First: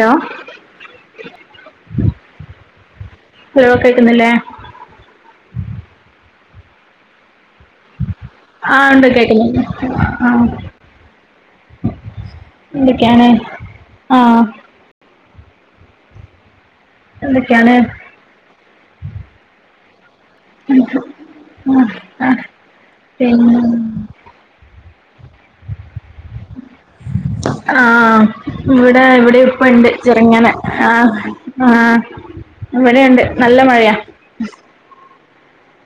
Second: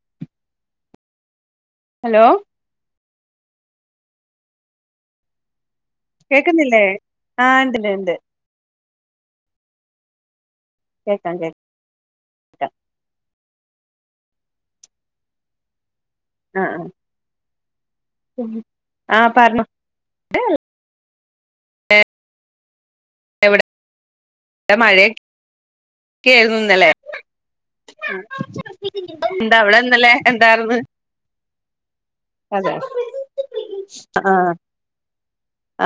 hello hello hello കേൾക്കുന്നില്ലേ കേക്കുന്നില്ലേ ആഹ് ഉണ്ട്ല്ല ഉണ്ട് ആഹ് ഉണ്ട് കേക്കുന്നുണ്ട് കേക്കാം കേക്ക എന്തൊക്കെയാണ് ആഹ് ആഹ് എന്തൊക്കെയാണ് ആഹ് പറഞ്ഞോ അഹ് ആഹ് ആഹ് പിന്നെ മഴ [inaudible] [unintelligible] ആഹ് ഇവിടെ ഇവിടെ എന്താ ഇപ്പ അവിടെ ഇണ്ട് ഇന്നലെ ചെറുങ്ങനെ എന്താർന്ന് ആഹ് ആഹ് ഇവിടെയുണ്ട് നല്ല മഴയാ ആഹ്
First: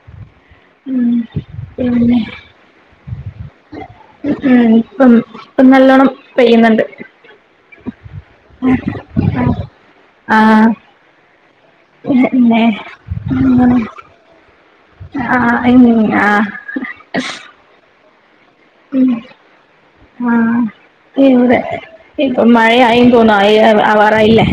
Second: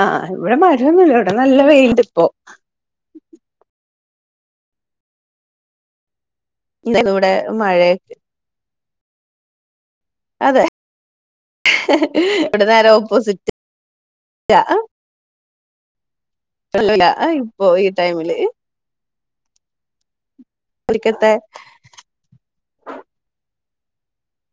ആഹ് ഇവിടെ ഉം മഴയൊന്നൂല ഇവിടെ നല്ല വെയിലിണ്ട് പിന്നെ ഇപ്പോ ഉം ഇപ്പം ഇപ്പം നല്ലോണം പെയ്യുന്നുണ്ട് ഇന്നലെ ഇവിടെ മഴ [unintelligible] അതെ ആഹ് പിന്നെ ഇവിടെ നേരെ ഓപ്പോസിറ്റ് ആഹ് ഇന്ന ആഹ് ഇപ്പൊ ഈ ടൈമില് ഉം ആഹ് ഒരിക്കത്തെ ഇപ്പൊ മഴയായി തോന്നുന്നു ആവാറായില്ലേ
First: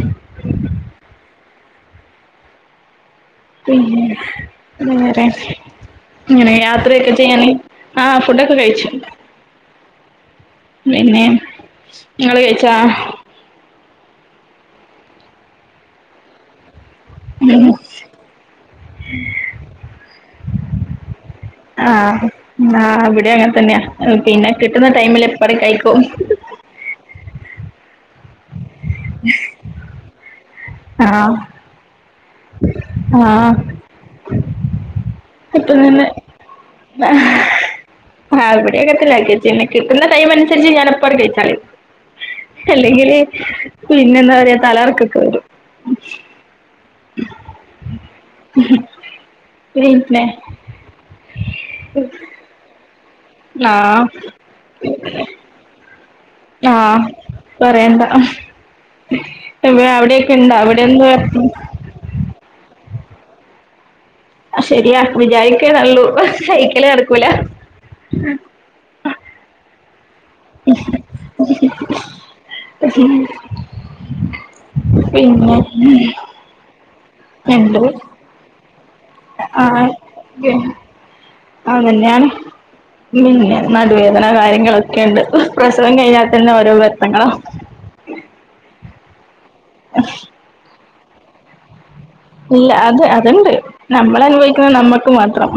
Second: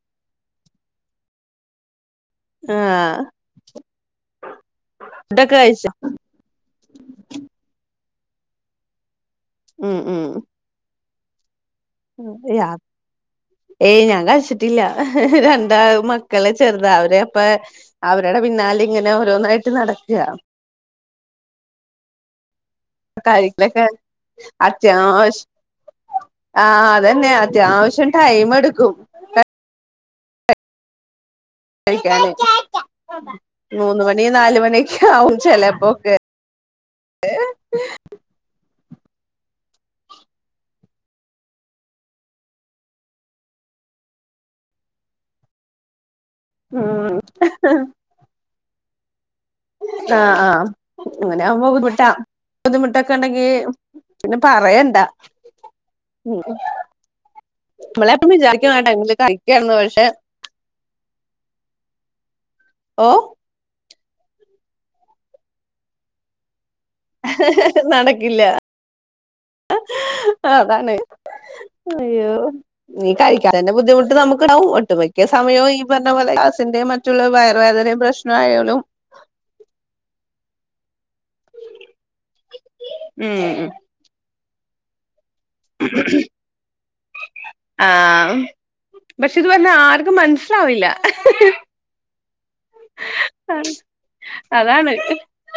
ആഹ് പിന്നെ അര കഴിച്ചോ ഇങ്ങനെ യാത്രയൊക്കെ ചെയ്യാാന് ആ ഫുഡൊക്കെ കഴിച്ചു ഉം ഉം പിന്നെ നിങ്ങള് കഴിച്ചാ ഏയ് ഞാൻ കഴിച്ചിട്ടില്ല രണ്ടാ മക്കളെ ചെറുത അവര് അവപ്പ അവരുടെ പിന്നാല ഇങ്ങനെ ഓരോന്നായിട്ട് നടക്കുക ആഹ് ആ അവിടെ അങ്ങനെ തന്നെയ കഴിക്കലൊക്കെ പിന്നെ കിട്ടുന്ന ടൈമിൽ അത്യാവശ്യ എപ്പറ കഴിക്കും ആഹ് അതന്നെയ അത്യാവശ്യം ടൈം എടുക്കും ആഹ് കഴിക്കാന് ആഹ് മൂന്ന് മണി നാല് മണിയൊക്കെ ആവും ഇപ്പ തന്നെ അഏ [unintelligible] ആഹ് ബടിം അങ്ങന് തന്നെ കിട്ടിനെ കിട്ടുന്ന ടൈമന്സര്ച്ച് ഞാനപ്പങ്ങട്ട് കയ്ച്ചറിം അല്ലെങ്കില് പിന്നെ ന്താറയാ തലർക്കൊക്കെ വരും ഉം ഉ [unintelligible] ആഹ് ആഹ് അങ്ങനെ ആവ്മ്പോ ബുദ്ധിമുട്ടാ ബുദ്ധിമുട്ടൊക്കെ ഉണ്ടെങ്കി ആഹ് പിന്നെ പറയണ്ട ആഹ് പറയണ്ടാ നമ്മളെപ്പം അഹ് വിചാരിക്കും ആ ടൈമില് കഴിക്കാന്ന് എവിടെ അവിടെൊക്കെ ഇണ്ട അവിടെ എന്ത്‌ പറയ ഓഹ് ശരിയാ വിജാരിക്കെ നല്ലൂ പക്ഷെ കയ്ക്കല് നടക്കൂല നടക്കില്ല അതാണ് അയ്യോ നീ കഴിക്കാതതിന്റെ ബുദ്ധിമുട്ട് നമുക്ക് ഉണ്ടാവും ഒട്ടുമിക്ക പിന്നെ സമയവും ഈ പറഞ്ഞ പോലെ ഗ്യാസിന്റെയും മറ്റുള്ള ഉണ്ട് വയവേദനിം പ്രശ്നം എന്നായാലും ആഹ് കെയ്ഞ്ഞു അതെന്നെയാണ് ഉം പിന്നെ ഉം നല്ല വേദന കാര്യങ്ങളൊക്കെണ്ട് പ്രസവം കഴിഞ്ഞാൽ തന്നെ ഓരോ വർത്തങ്ങള ആഹ് പക്ഷെ ഇത് പറഞ്ഞ ആർക്കും മനസിലാവില്ല ഇല്ല അത് അത്ണ്ട് നമ്മൾ അനുഭവിക്കുന്നത് അതാണ് നമ്മക്ക് മാത്രം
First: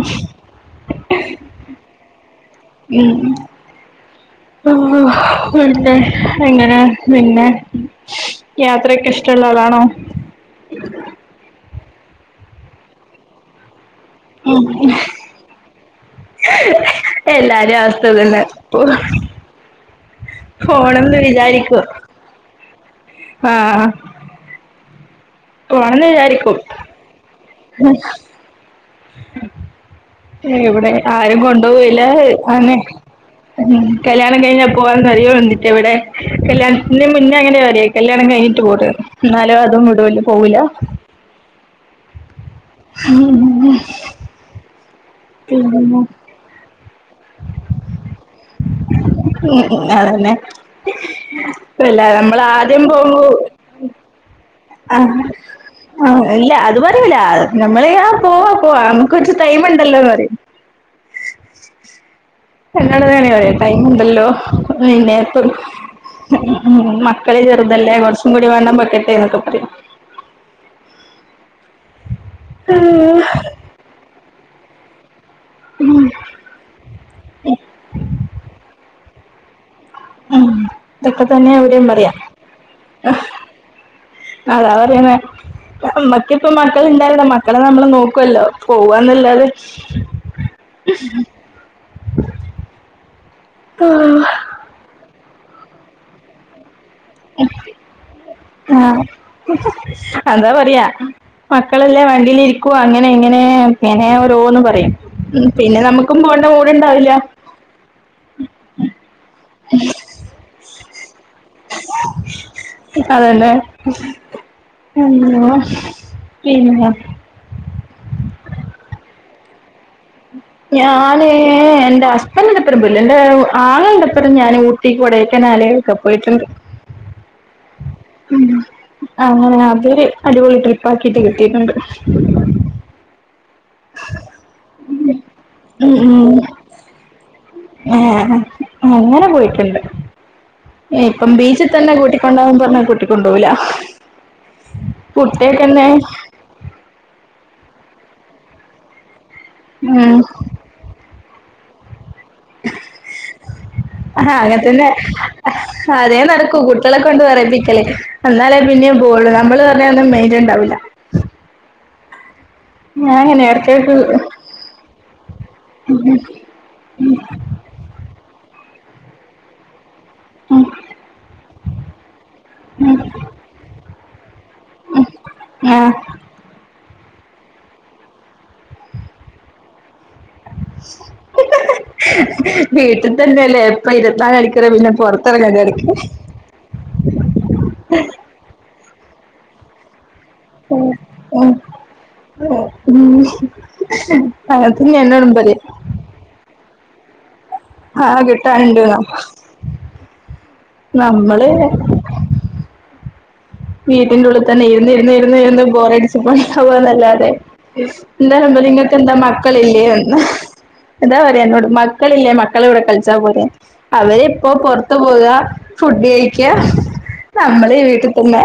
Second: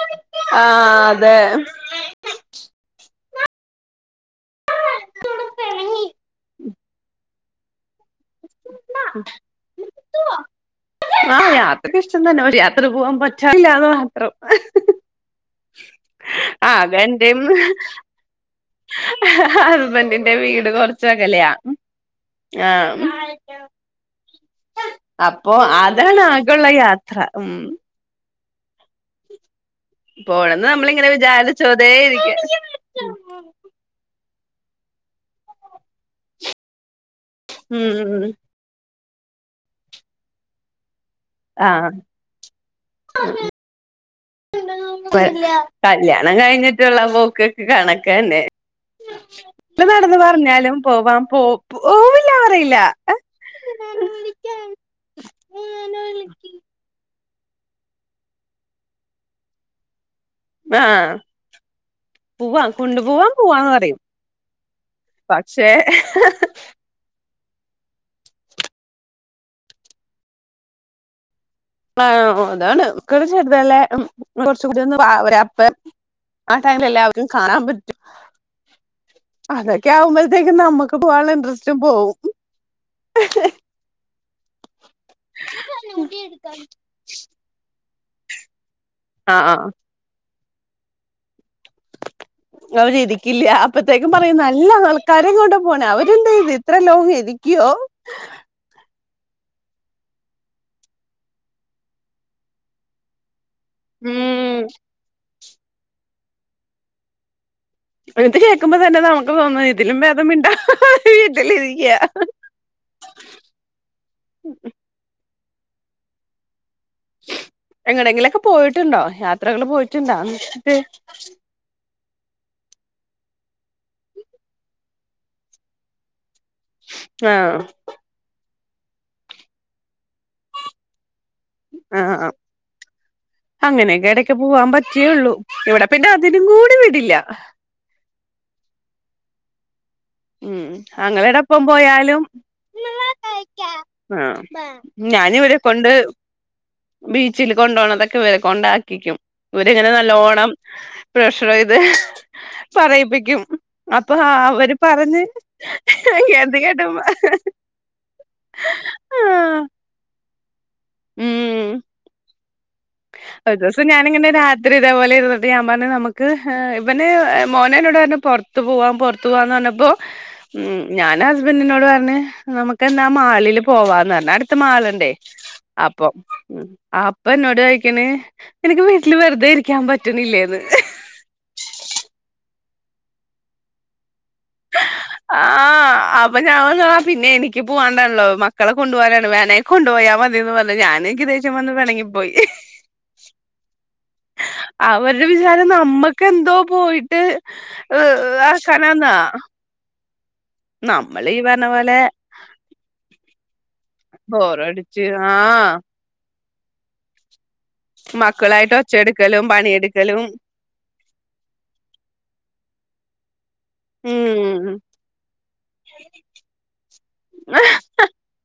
ആഹ് അതെ ഉം ഉം പിന്നെ എങ്ങനെയ പിന്നെ യാത്രയൊക്കെ ഇഷ്ടമുള്ള ആളാണോ [inaudible] ആഹ് യാത്രക്കെ ഇഷ്ടം തന്നെ പക്ഷെ യാത്ര പോകാൻ പറ്റാറില്ലാന്ന് മാത്രം ഉം ഉം [inaudible] ആഹ് അത് എല്ലാരിം അവസ്ഥ ഇതല്ലെ പോകാൻ ഹസ്ബന്റിന്റെ വീട് കൊറച്ചക്കലെയ വിചാരിക്കും ആഹ് ആഹ് അപ്പൊ അതാണ് ആകെള്ള യാത്ര ഉം ഉം പോണന്ന് ഇവിടെ നമ്മളിങ്ങനെ ആരും കൊണ്ടു വിചാരിച്ചോതേ പോയില്ല ഇരിക്ക അഹനെ ഉം കല്യാണം കഴിഞ്ഞാൽ പോവാന്ന് നെറയോണ്ടിട്ട ഇവ്ടെ കല്യാണ്ത്തി ഇതിന്റെ മുന്നേ അങ്ങനെ പറ ഉം ഉം കല്യാണം കഴിഞ്ഞിട്ട് പോട് എന്നാലോ അതും വിടൂല പോവൂല ആഹ് [unintelligible] പിന്നെ ഉം കല്യാണം കഴിഞ്ഞിട്ടുള്ള പോക്കൊക്കെ കണക്കന്നെ എത്ര ഉം നടന്ന് അതന്നെ പറഞ്ഞാലും പോവാൻ പോ അല്ല പോവില്ല നമ്മൾ പറയില്ല ആദ്യം പോകുമ്പോ [inaudible] ആഹ് ആഹ് ഇല്ല അത് പറയൂല നമ്മള് പോവാ പോവാ നമുക്ക് കൊറച്ച് ടൈം ഉണ്ടല്ലോന്ന് പറയും ആഹ് പോവാ കൊണ്ടു എന്നോട താണീ പോവാൻ പറയാ പോവാന്ന് ടൈം പറയും ഉണ്ടല്ലോ പിന്നെ പ്പോ പക്ഷേ ഉം മക്കളെ ചെറുതല്ലേ കൊറച്ചും കൂടി വണ്ണം വയ്ക്കട്ടെ എന്നൊക്കെ പറയും ആഹ് അതാണ് കുട്ടികള് ചെറുതല്ലേ കൊറച്ച് കൂടി ഒരാപ്പ ഉം ആഹ് ടൈമില് എല്ലാവർക്കും കാണാൻ പറ്റും അതൊക്കെ ആകുമ്പോഴത്തേക്കും നമ്മുക്ക് പോകാൻ ഇതൊക്കെ ഉള്ള തന്നെ ഇൻട്രസ്റ്റും ഇവിടെയും പറയാ പോകും അതാ പറയുന്നെ നമ്മക്കിപ്പ മക്കള് ഇണ്ടായിരുന്നോ മക്കളെ നമ്മള് നോക്കുവല്ലോ ആഹ് പോവുന്നല്ലാതെ- ആഹ് ഉം അവരി ഇരിക്കില്ല അപ്പഴത്തേക്കും പറയും നല്ല ആൾക്കാരെ കൊണ്ടാ പോണെ അവര് എന്ത്‌ ചെയ്ത് ഇത്ര ലോങ്- ഇയ്യോ ആഹ് അതാ പറയ്ക മക്കളെല്ലാം വണ്ടിൽ ഇരിക്കുവാ അങ്ങനെ ഇങ്ങനെ- ഏഹ് പിന്നെ ഉം ഓരോന്ന് പറയും ഉം പിന്നെ നമുക്കും പോകേണ്ട മൂട് ഇണ്ടാവില്ല ഇത് കേക്കുമ്പോ തന്നെ നമുക്ക് തോന്നും ഇതിലും ഭേദം മിണ്ട അത് തന്നെ ഉം [unintelligible] എങ്ങടെങ്കിലുമൊക്കെ പോയിട്ടുണ്ടോ യാത്രകള് പോയിട്ട- ഞാനെ - എന്റെ ഹസ്ബന്റിന്റൊപ്പം പോയിട്ടില്ല എന്റെ ആങ്ങളന്റെ ഒപ്പോം ഞാന് ഊട്ടി കൊടേക്കനാല് ഒക്കെ പോയിട്ട്ണ്ട് ആഹ് ഉം അങ്ങനെ അതൊര് അടിപൊളി ട്രിപ്പാക്കിട്ട് കിട്ടിട്ട്ണ്ട് ആഹ് അങ്ങനെയൊക്കെ എടയ്ക്ക് പോവാൻ പറ്റിയുള്ളു ഇവിടെ പിന്നെ അതിനും കൂടി വിടില്ല ആഹ് അങ്ങനെ പോയിട്ട്ണ്ട് ആങ്ങളെടൊപ്പം പോയാലും പറഞ്ഞ കൂട്ടിക്കൊണ്ടോവൂല ആഹ് ഞാനിവരെ കുട്ടിയൊക്കെന്നെ കൊണ്ട്- ബീച്ചല് കൊണ്ടോണതൊക്കെ ഇവരെ കൊണ്ടാക്കിക്കും ഇവരിങ്ങനെ ഉം നല്ലോണം- പ്രഷറെയ്ത് പറയിപ്പിക്കും അപ്പൊ ആഹ് അവര്- അങ്ങൻത്തന്നെ പറഞ്ഞ് അതേ അത് നടക്കൂ കുട്ടികളെ കേട്ടപ്പോ കൊണ്ട് പറയിപ്പിക്കലേ എന്നാലേ പിന്നെ പോവുള്ളൂ ആഹ് നമ്മള്- അയിനൊന്നും നേരവുണ്ടാവില്ല ഉം ഞാൻ അങ്ങനെ ഒരു ദിവസം ഇടക്കൊക്കെ ഞാനിങ്ങനെ രാത്രി ഇതേപോലെ ഇരുന്ന്ട്ട് ഞാൻ പറഞ്ഞു നമുക്ക്- ഇവന് മോന് എന്നോട് പറഞ്ഞു പൊറത്ത് പോവാം പൊറത്ത് പോവാന്ന് പറഞ്ഞപ്പോ ഉം ഞാന് ഹസ്- ഹസ്ബന്റിനോട് പറഞ്ഞ് നമുക്കെന്നാ മാളില് പോവാന്ന് പറഞ്ഞ് അട്- മാള് ഇണ്ടേ ആഹ് അപ്പം അപ്പെന്നോട് ചോയിക്കും ക്കണ് നിനക്ക് വീട്ടില് വെറുതെ ഇരിക്കാൻ പറ്റ്ണില്ലേന്ന് വീട്ടിതന്നെ അല്ലേ എപ്പ ഇരുപത്തിനാല് മണിക്കൂറും പിന്നെ പൊറത്തെറങ്ങാന്ന് വിചാരിക്കും അപ്പ ഞാന്നാ പിന്നെ എനിക്ക് പോവാണ്ടാണല്ലോ മക്കളെ കൊണ്ട് പോകാനാണ് വേണെ കൊണ്ട് പോയമതി ന്ന് പറഞ്ഞ് ഞാന് എനിക്ക് ദേഷ്യം വന്ന് പെണങ്ങിപ്പോയി ഉം അത് ഇനി എന്നോട് വന്ന് പറയും എന്തോ പോയിട്ട് ആ കിട്ടാനുണ്ട് ആക്കാനാന്നാ നമ്മള് ഈ പറഞ്ഞ പോലെ- വീട്ടിന്റ ഉള്ളിതന്നെ ബോറടിച്ച് ഇരിന്നിരുന്ന് ഇരുന്ന് ആഹ് ബോറടിച്ച് പോവ്ണ്ടാവന്നല്ലാതെ എന്താണെ [unintelligible] ന്തോളീ മക്കളായിട്ട് ഇങ്ങക്കെന്താ ഒച്ചെടുക്കലും മക്കളില്ലേ എന്ന് പണിയെടുക്കലും ഇതാ പറയാ എന്നോട് മക്കളില്ലേ മക്കളെകൂടെ കളിച്ചാ പോരേന്ന് അവരിപ്പൊ ഉം പൊറത്ത് പോകുക ഫുഡ് കയിക്ക നമ്മളീ വീട്ടി- പിന്നെ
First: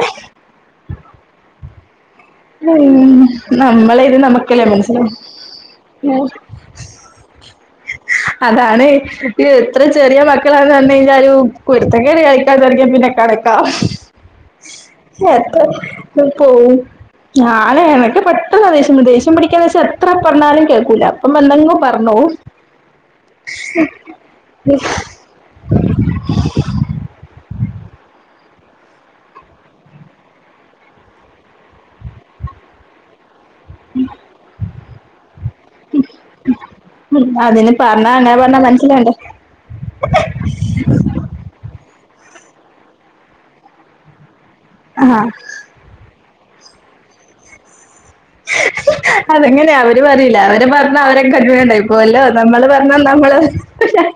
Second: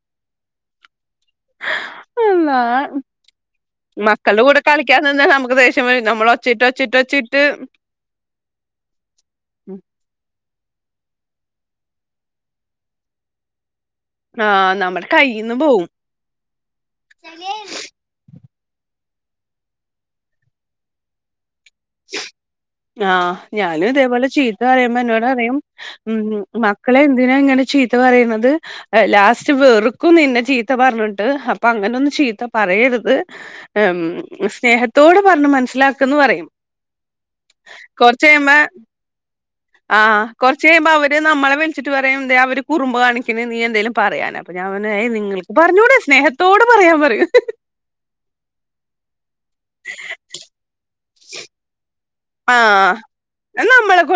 അള്ളാഹ് ഉം നമ്മളെ ഇത് മക്കൾടെകൂടെ നമുക്കല്ലേ കളിക്കാൻ നിന്നാ മനസ്സിലാവു നമുക്ക് ദേഷ്യം വരും നമ്മളൊച്ചയിട്ടൊച്ചയിട്ടൊച്ചയിട്ട് ട്ട് അതാണ് എത്ര ചെറിയ മക്കളാന്ന് പറഞ്ഞ് കയിഞ്ഞാലും കുരുത്തക്കേട് കാണിക്കാന്തൊടങ്ങിയാ പിന്നെ കണ ക്കാ ആഹ് നമ്മുടെ കയ്യിന്ന് പോവും എത്ര പോവും ഞാനെ എനക്ക് പെട്ടെന്നാ ദേഷ്യം വരുന്നത് ദേഷ്യം പിടിക്കാന്നെച്ചാ എത്ര പറഞ്ഞാലും കേക്കൂല മ്പെന്തെങ്ങിലും പറഞ്ഞോവും ഉപ്പ പറയും മക്കളെ എന്തിനാ ഇങ്ങനെ ചീത്ത പറയുന്നത് ലാസ്റ്റ് വെറുക്കും നിന്നെ ചീത്ത പറഞ്ഞിട്ട് അപ്പൊ അങ്ങനൊന്നും ചീത്ത പറയരുത് സ്നേഹത്തോട് പറഞ്ഞ് മനസ്സിലാക്ക്ന്ന് പറയും ഉം അതിന് പറഞ്ഞാ കൊറച്ച് അങ്ങനെ കഴിയുമ്പോ പറഞ്ഞാ മനസ്സിലാകണ്ടേ ആഹ് കൊറച്ച് കഴിയുമ്പം അവര് നമ്മളെ വിളിച്ചിട്ട് പറയും ദേ അവര് കുറുമ്പ് കാണിക്ക്ന്ന് നീ എന്തെലും പറയാന് പ്പൊ ഞാൻപറഞ്ഞു ഏ ആഹ് നിങ്ങൾക്ക് പറഞ്ഞൂടെ സ്നേഹത്തോടെ പറയാൻ പറയും അതങ്ങനെയാ അവര് പറയില്ല അവര് പറഞ്ഞാ അവരെക്കന്വേണ്ടായിപ്പോവല്ലോ നമ്മള് പറഞ്ഞാ നമ്മള്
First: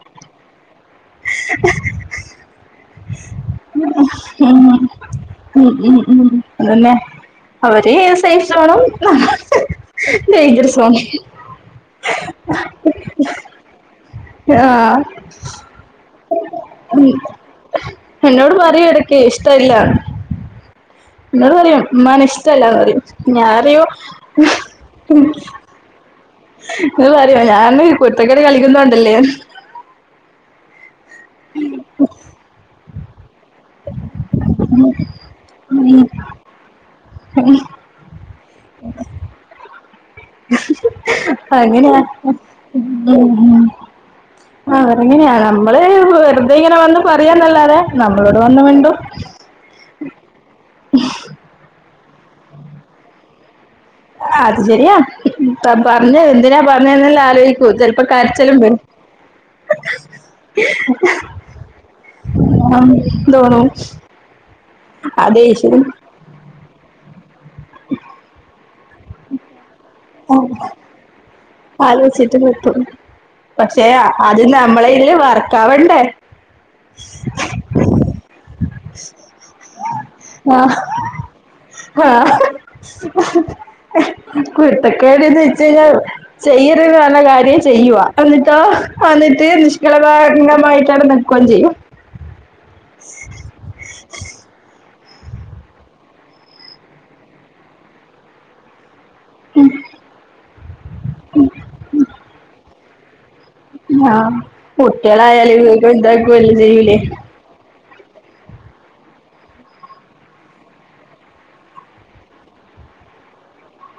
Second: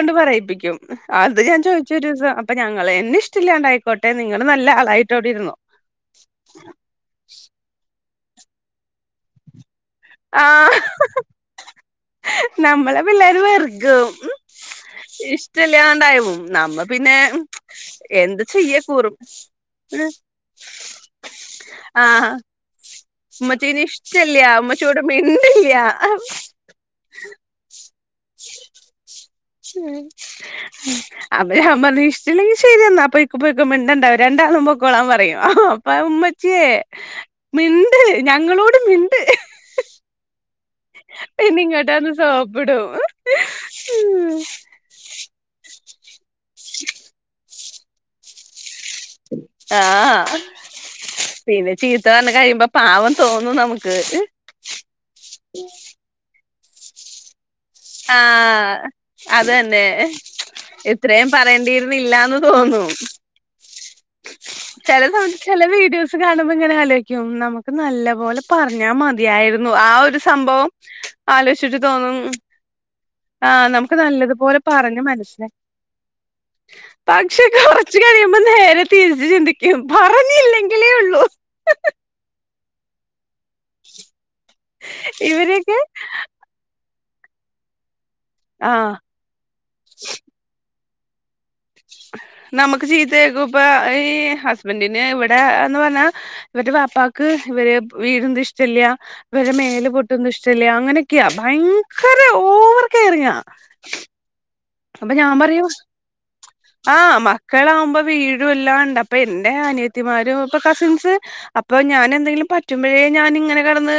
ട് പറയിപ്പിക്കും അത് ഞാൻ ചോദിച്ചൊരൂസം അപ്പൊ ഞങ്ങളെ എന്നെ ഇഷ്ടില്ലാണ്ടായിക്കോട്ടെ നിങ്ങള് നല്ല ഉം ആളായിട്ടവിടിരുന്നോ ഉം ഉം ഉം അതന്നെ അവര് സേഫ് സോണും നമ്മള് ഡെയ്ഞ്ചർ ആഹ് സോണും നമ്മളെ പിള്ളേര് വെറുക്കും ആഹ് ഇഷ്ടില്ലാണ്ടായ് വും നമ്മ പിന്നെ എന്ത് ചെയ്യാ കുറു ട്ടല്ല എന്നോട് പറയും ആഹ് ഉമ്മാനിഷ്ടല്ലാന്ന് പറയും ഞാൻ ഉമ്മച്ചീനെ അറിയോ ഇഷ്ടില്യ ഉമ്മച്ചിയോട് മിണ്ടില്യ ഇങ്ങനെ പറയും ഞാൻ കുരുത്തക്കേട് കളിക്കുന്നോണ്ടല്ലേ അപ്പോ ഞാൻ പറഞ്ഞ് ഇഷ്ടമില്ലെങ്കി ശരിയെന്ന അപ്പ പൊയ്ക്കോ മിണ്ടണ്ടാ രണ്ടാളും പൊക്കോളാൻ പറയും അപ്പ ഉമ്മച്ചിയെ ഉം ഞങ്ങളോട് മിണ്ട് പിന്നെ ഇങ്ങോട്ട് അങ്ങനെയാ വന്ന് സോപ്പിടും ആഹ് അതെങ്ങനെയാണ് നമ്മള് വെറുതെ ഇങ്ങനെ വന്ന് പറയാന്നല്ലാതെ നമ്മളോട് വന്നു മിണ്ടും [unintelligible] ആഹ് പിന്നെ ചീത്ത പറഞ്ഞ് കഴിയുമ്പോ പാവം തോന്നും നമുക്ക് അത് ശരിയാ ഇപ്പ പറഞ്ഞത് എന്തിനാ പറഞ്ഞേന്നെല്ലാ ആലോചി ആഹ് അത് തന്നെ ഇത്രയും പറയേണ്ടിയിരുന്നില്ലാന്ന് തോന്നും ഉം, തോന്നും ചെല സമയത്ത് അതേ ചെല ശരി വീഡിയോസ് സ് കാണുമ്പോ ഇങ്ങനെ ആലോചിക്കും നമുക്ക് നല്ല പോലെ പറഞ്ഞാ മതിയായിരുന്നു ആ ഒര് രു സംഭവം ആലോചിച്ചിട്ട് തോന്നും ആലോചിച്ചിട്ട് കിട്ടും ആഹ് പക്ഷെ നമുക്ക് അത് നല്ലതുപോലെ നമ്മളെ പറഞ്ഞു ഇതില് മനസ്സിലാക് വർക്കാവണ്ടേ പക്ഷെ കൊറച്ച് കഴിയുമ്പോൾ നേരെ തിരിച്ച് ചിന്തിക്കും പറഞ്ഞില്ലെങ്കിലേ ഉള്ളൂ വാ കുരുത്തക്കേട്ന്ന് വെച്ച് ഇവരൊക്കെ കഴിഞ്ഞാൽ ചെയ്യരുത് ന്ന് പറഞ്ഞ കാര്യം ചെയ്യുവ എന്നിട്ടോ ആഹ് വന്നിട്ട് നിഷ് കളങ്കമായിട്ടങ്ങനെ നിക്ക്വേം ചെയ്യും നമുക്ക് ചീത്ത കേക്കും ഇപ്പൊ ഈ ഹസ്ബൻഡിന് ഇവിടെ എന്ന് പറഞ്ഞാ ഇന്നെട്ട് വാപ്പാക്ക് ഇവരെ [unintelligible] ഇഷ്ടല്ല ഇവരെ മേല് പൊട്ടൊന്നും ഇഷ്ടല്ല അങ്ങനെയൊക്ക്യാ ഭയങ്കര ഓവർ കെയറിങ്ങാ ആഹ് അപ്പൊ ഞാൻ കുട്ട്യേളായാല് പറയും വീകും ഇതാക്കും എല്ലം ചെയ്യൂലേ ആഹ് മക്കളാവുമ്പോ വീഴും എല്ലാണ്ട് അപ്പൊ എന്റെ അനിയത്തിമാരും ഇപ്പൊ കസിൻസ് അപ്പൊ ഞാന് എന്തെങ്കിലും പറ്റുമ്പഴേ ഞാന് ഇങ്ങനെ കടന്ന്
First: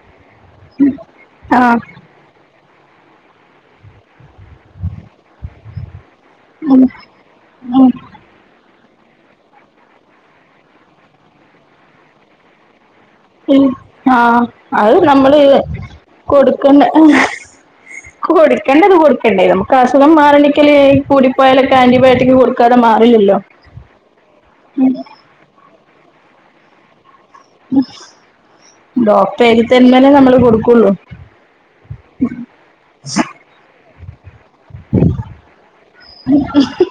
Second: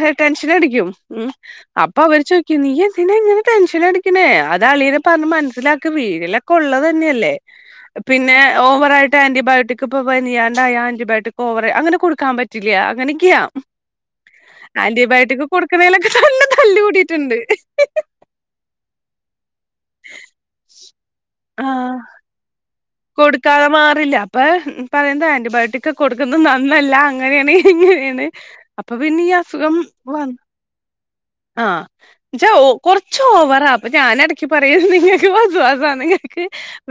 ഹേ ടെൻഷനടിക്കും ഉം ആഹ് അപ്പൊ അവര് ചോയിക്കും നീ എന്തിനാ ഇങ്ങനെ ടെൻഷനടി ക്ക്ണെ അത് അളിയനെ പറഞ്ഞ് മനസ്സിലാക്ക് വീഴലൊക്കെ ഉം ഉള്ളത് തന്നെയല്ലേ ഉം പിന്നെ ഓവറായിട്ട് ആന്റിബയോട്ടിക് ഇപ്പൊ പനിയാണ്ടായ ആന്റിബയോട്ടിക് ഓവറ് അങ്ങനെ കൊട്ക്കാ പ റ്റില്ല അങ്ങനെയൊക്ക്യാ ഉം ആഹ് അത് നമ്മള് ആന്റിബയോട്ടിക് കൊട്ക്ക്ണേലൊക്കെ നല്ല തല്ല് കൂടീട്ട്ണ്ട് കൊട്ക്കേണ്ടത് കൊട്ക്കേണ്ടേ നമുക്ക് അസുഖം മാറണ്ടിക്കല് കൂടിപ്പോയാലൊക്കെ ആന്റിബയോട്ടിക് കൊട് [unintelligible] മാറി കൊട്ക്കാതെ മാറില്ല അപ്പൊ പറയുന്നത് ആന്റിബയോട്ടിക്ക് കൊട്ക്കുന്ന നന്നല്ല അങ്ങന്യാണ്‌ ഇങ്ങന്യാണ്‌ അപ്പൊ പിന്നെ ഈ അസുഖം വന്ന ക്കൊള്ളൂ ആഹ് ന്ന്ച്ചാ കുറച്ച് ഓവറാ അപ്പം ഞാനെട ക്ക് പറയും നിങ്ങക്ക് വസ്‌വാസാന്ന് നിങ്ങക്ക്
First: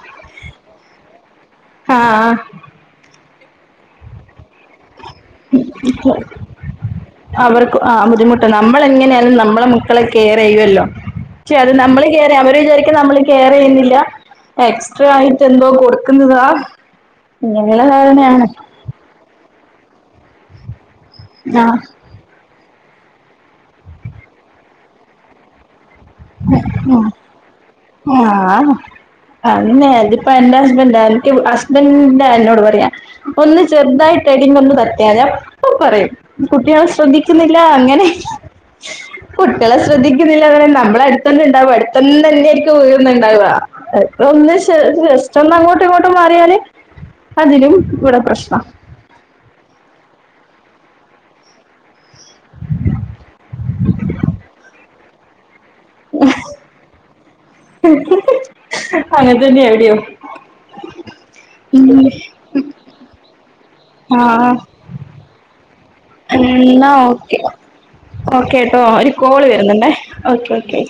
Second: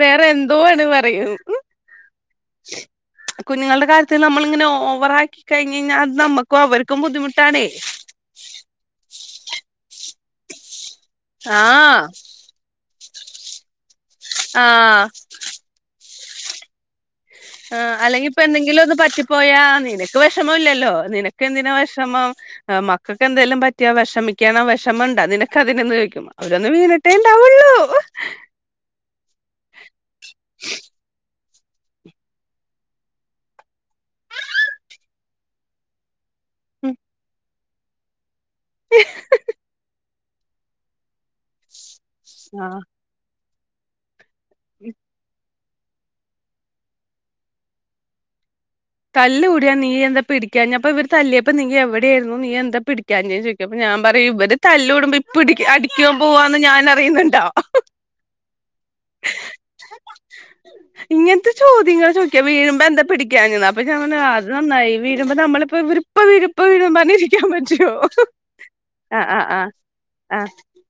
വേറെ എന്തോ ആണ് പറയും ആഹ് കുഞ്ഞുങ്ങള്ടെ കാര്യത്തില് നമ്മള്ങ്ങനെ ഓവറാ കഴിഞ്ഞഴിഞ്ഞാ അത് നമ്മക്കും അവർക്കും ബുദ്ധിമുട്ടാണെ ഇപ്പ നമ്മള് എങ്ങനെയാലും നമ്മളെ മക്കളെ കെയറെയ്യൊല്ലോ കെ അത് നമ്മള് ആഹ് കെയറ് അവ ര് വിചാരിക്കും നമ്മള് കെയറെയ്യുന്നില്ല ആഹ് എക്സ്ട്രാ ആയിട്ട് എന്തോ കൊട്ക്കുന്നതാ ആഹ് അല്ലെങ്കി ഇപ്പന്തെങ്കിലൊന്ന് പറ്റി പോയാ നിനക്ക് വെഷമല്ലല്ലോ നിനക്ക് ആ എന്തിനാ വെഷമം മക്കക്കേന്തേലും പറ്റിയാ വെഷമിക്കണോ വെഷമണ്ടോ നിനക്കതിനെന്ന് ചോയിക്കും അവരൊന്ന് വീണ്‌ട്ടെണ്ടാവൊള്ളൂ ആഹ് അതെന്നെ ഇതിപ്പ എന്റെ ഹസ്ബന്റാ ഹസ്ബൻന്റെ എന്നോട് പറയാ ഒന്ന് ചെറ്തായിട്ട് എടേങ്കിയോന്ന് തട്ടിയാതി അപ്പം പറയും കുട്ട്യേളെ ശ്രദ്ധിക്കുന്നില്ല അങ്ങനെ കുട്ട്യേളെ ശ്രദ്ധിക്കുന്നില്ല അങ്ങനെ നമ്മള് അട്ത്തന്നെണ്ടാവ അട്ത്തന്നെന്ന്യായിരിക്കും ആഹ് വീഴ്ന്ന്ണ്ടാവ അതൊന്ന് ജസ് ജസ്റ്റൊന്നങ്ങോ ട്ട് ഇങ്ങോട്ടും മാറിയാല് അതിലും ഇവടെ പ്രശ്നാ തല്ല് കൂടിയാ നീ എന്താ പിടിക്കാഞ്ഞ അപ്പ ഇവർ തല്ലിയപ്പോ നീ എവിടെയായിരുന്നു നീ എന്താ പിടിക്കാഞ്ഞേ ചോയിക്കും അപ്പ ഞാ പറയും ഇവര് തല്ലൂടുമ്പോ പിടി അടി ക്ക്യാൻ പോവാന്ന് ഞാന് അറിയുന്നുണ്ടോ അങ്ങനെ തന്നെ എവിടെയോ ഇങ്ങനത്തെ ഉം ചോദ്യങ്ങളാ ചോയിക്ക വീഴുമ്പോ എന്താ പിടിക്കാഞ്ഞെ അപ്പ ഞാൻ പറഞ്ഞ് അത് ആഹ് നന്നായി വീഴ്മ്പോ നമ്മളിപ്പ ഇവര് ഇപ്പ വീഴും ഇപ്പ എന്നാ വീഴും ഓക്കെ പറഞ്ഞിരിക്കാൻ പറ്റൊ ഓക്കെ ട്ടോ ഒര് കോള് വെര്ന്ന്ണ്ടേ ആഹ് ഓക്കേ ഓക്കെ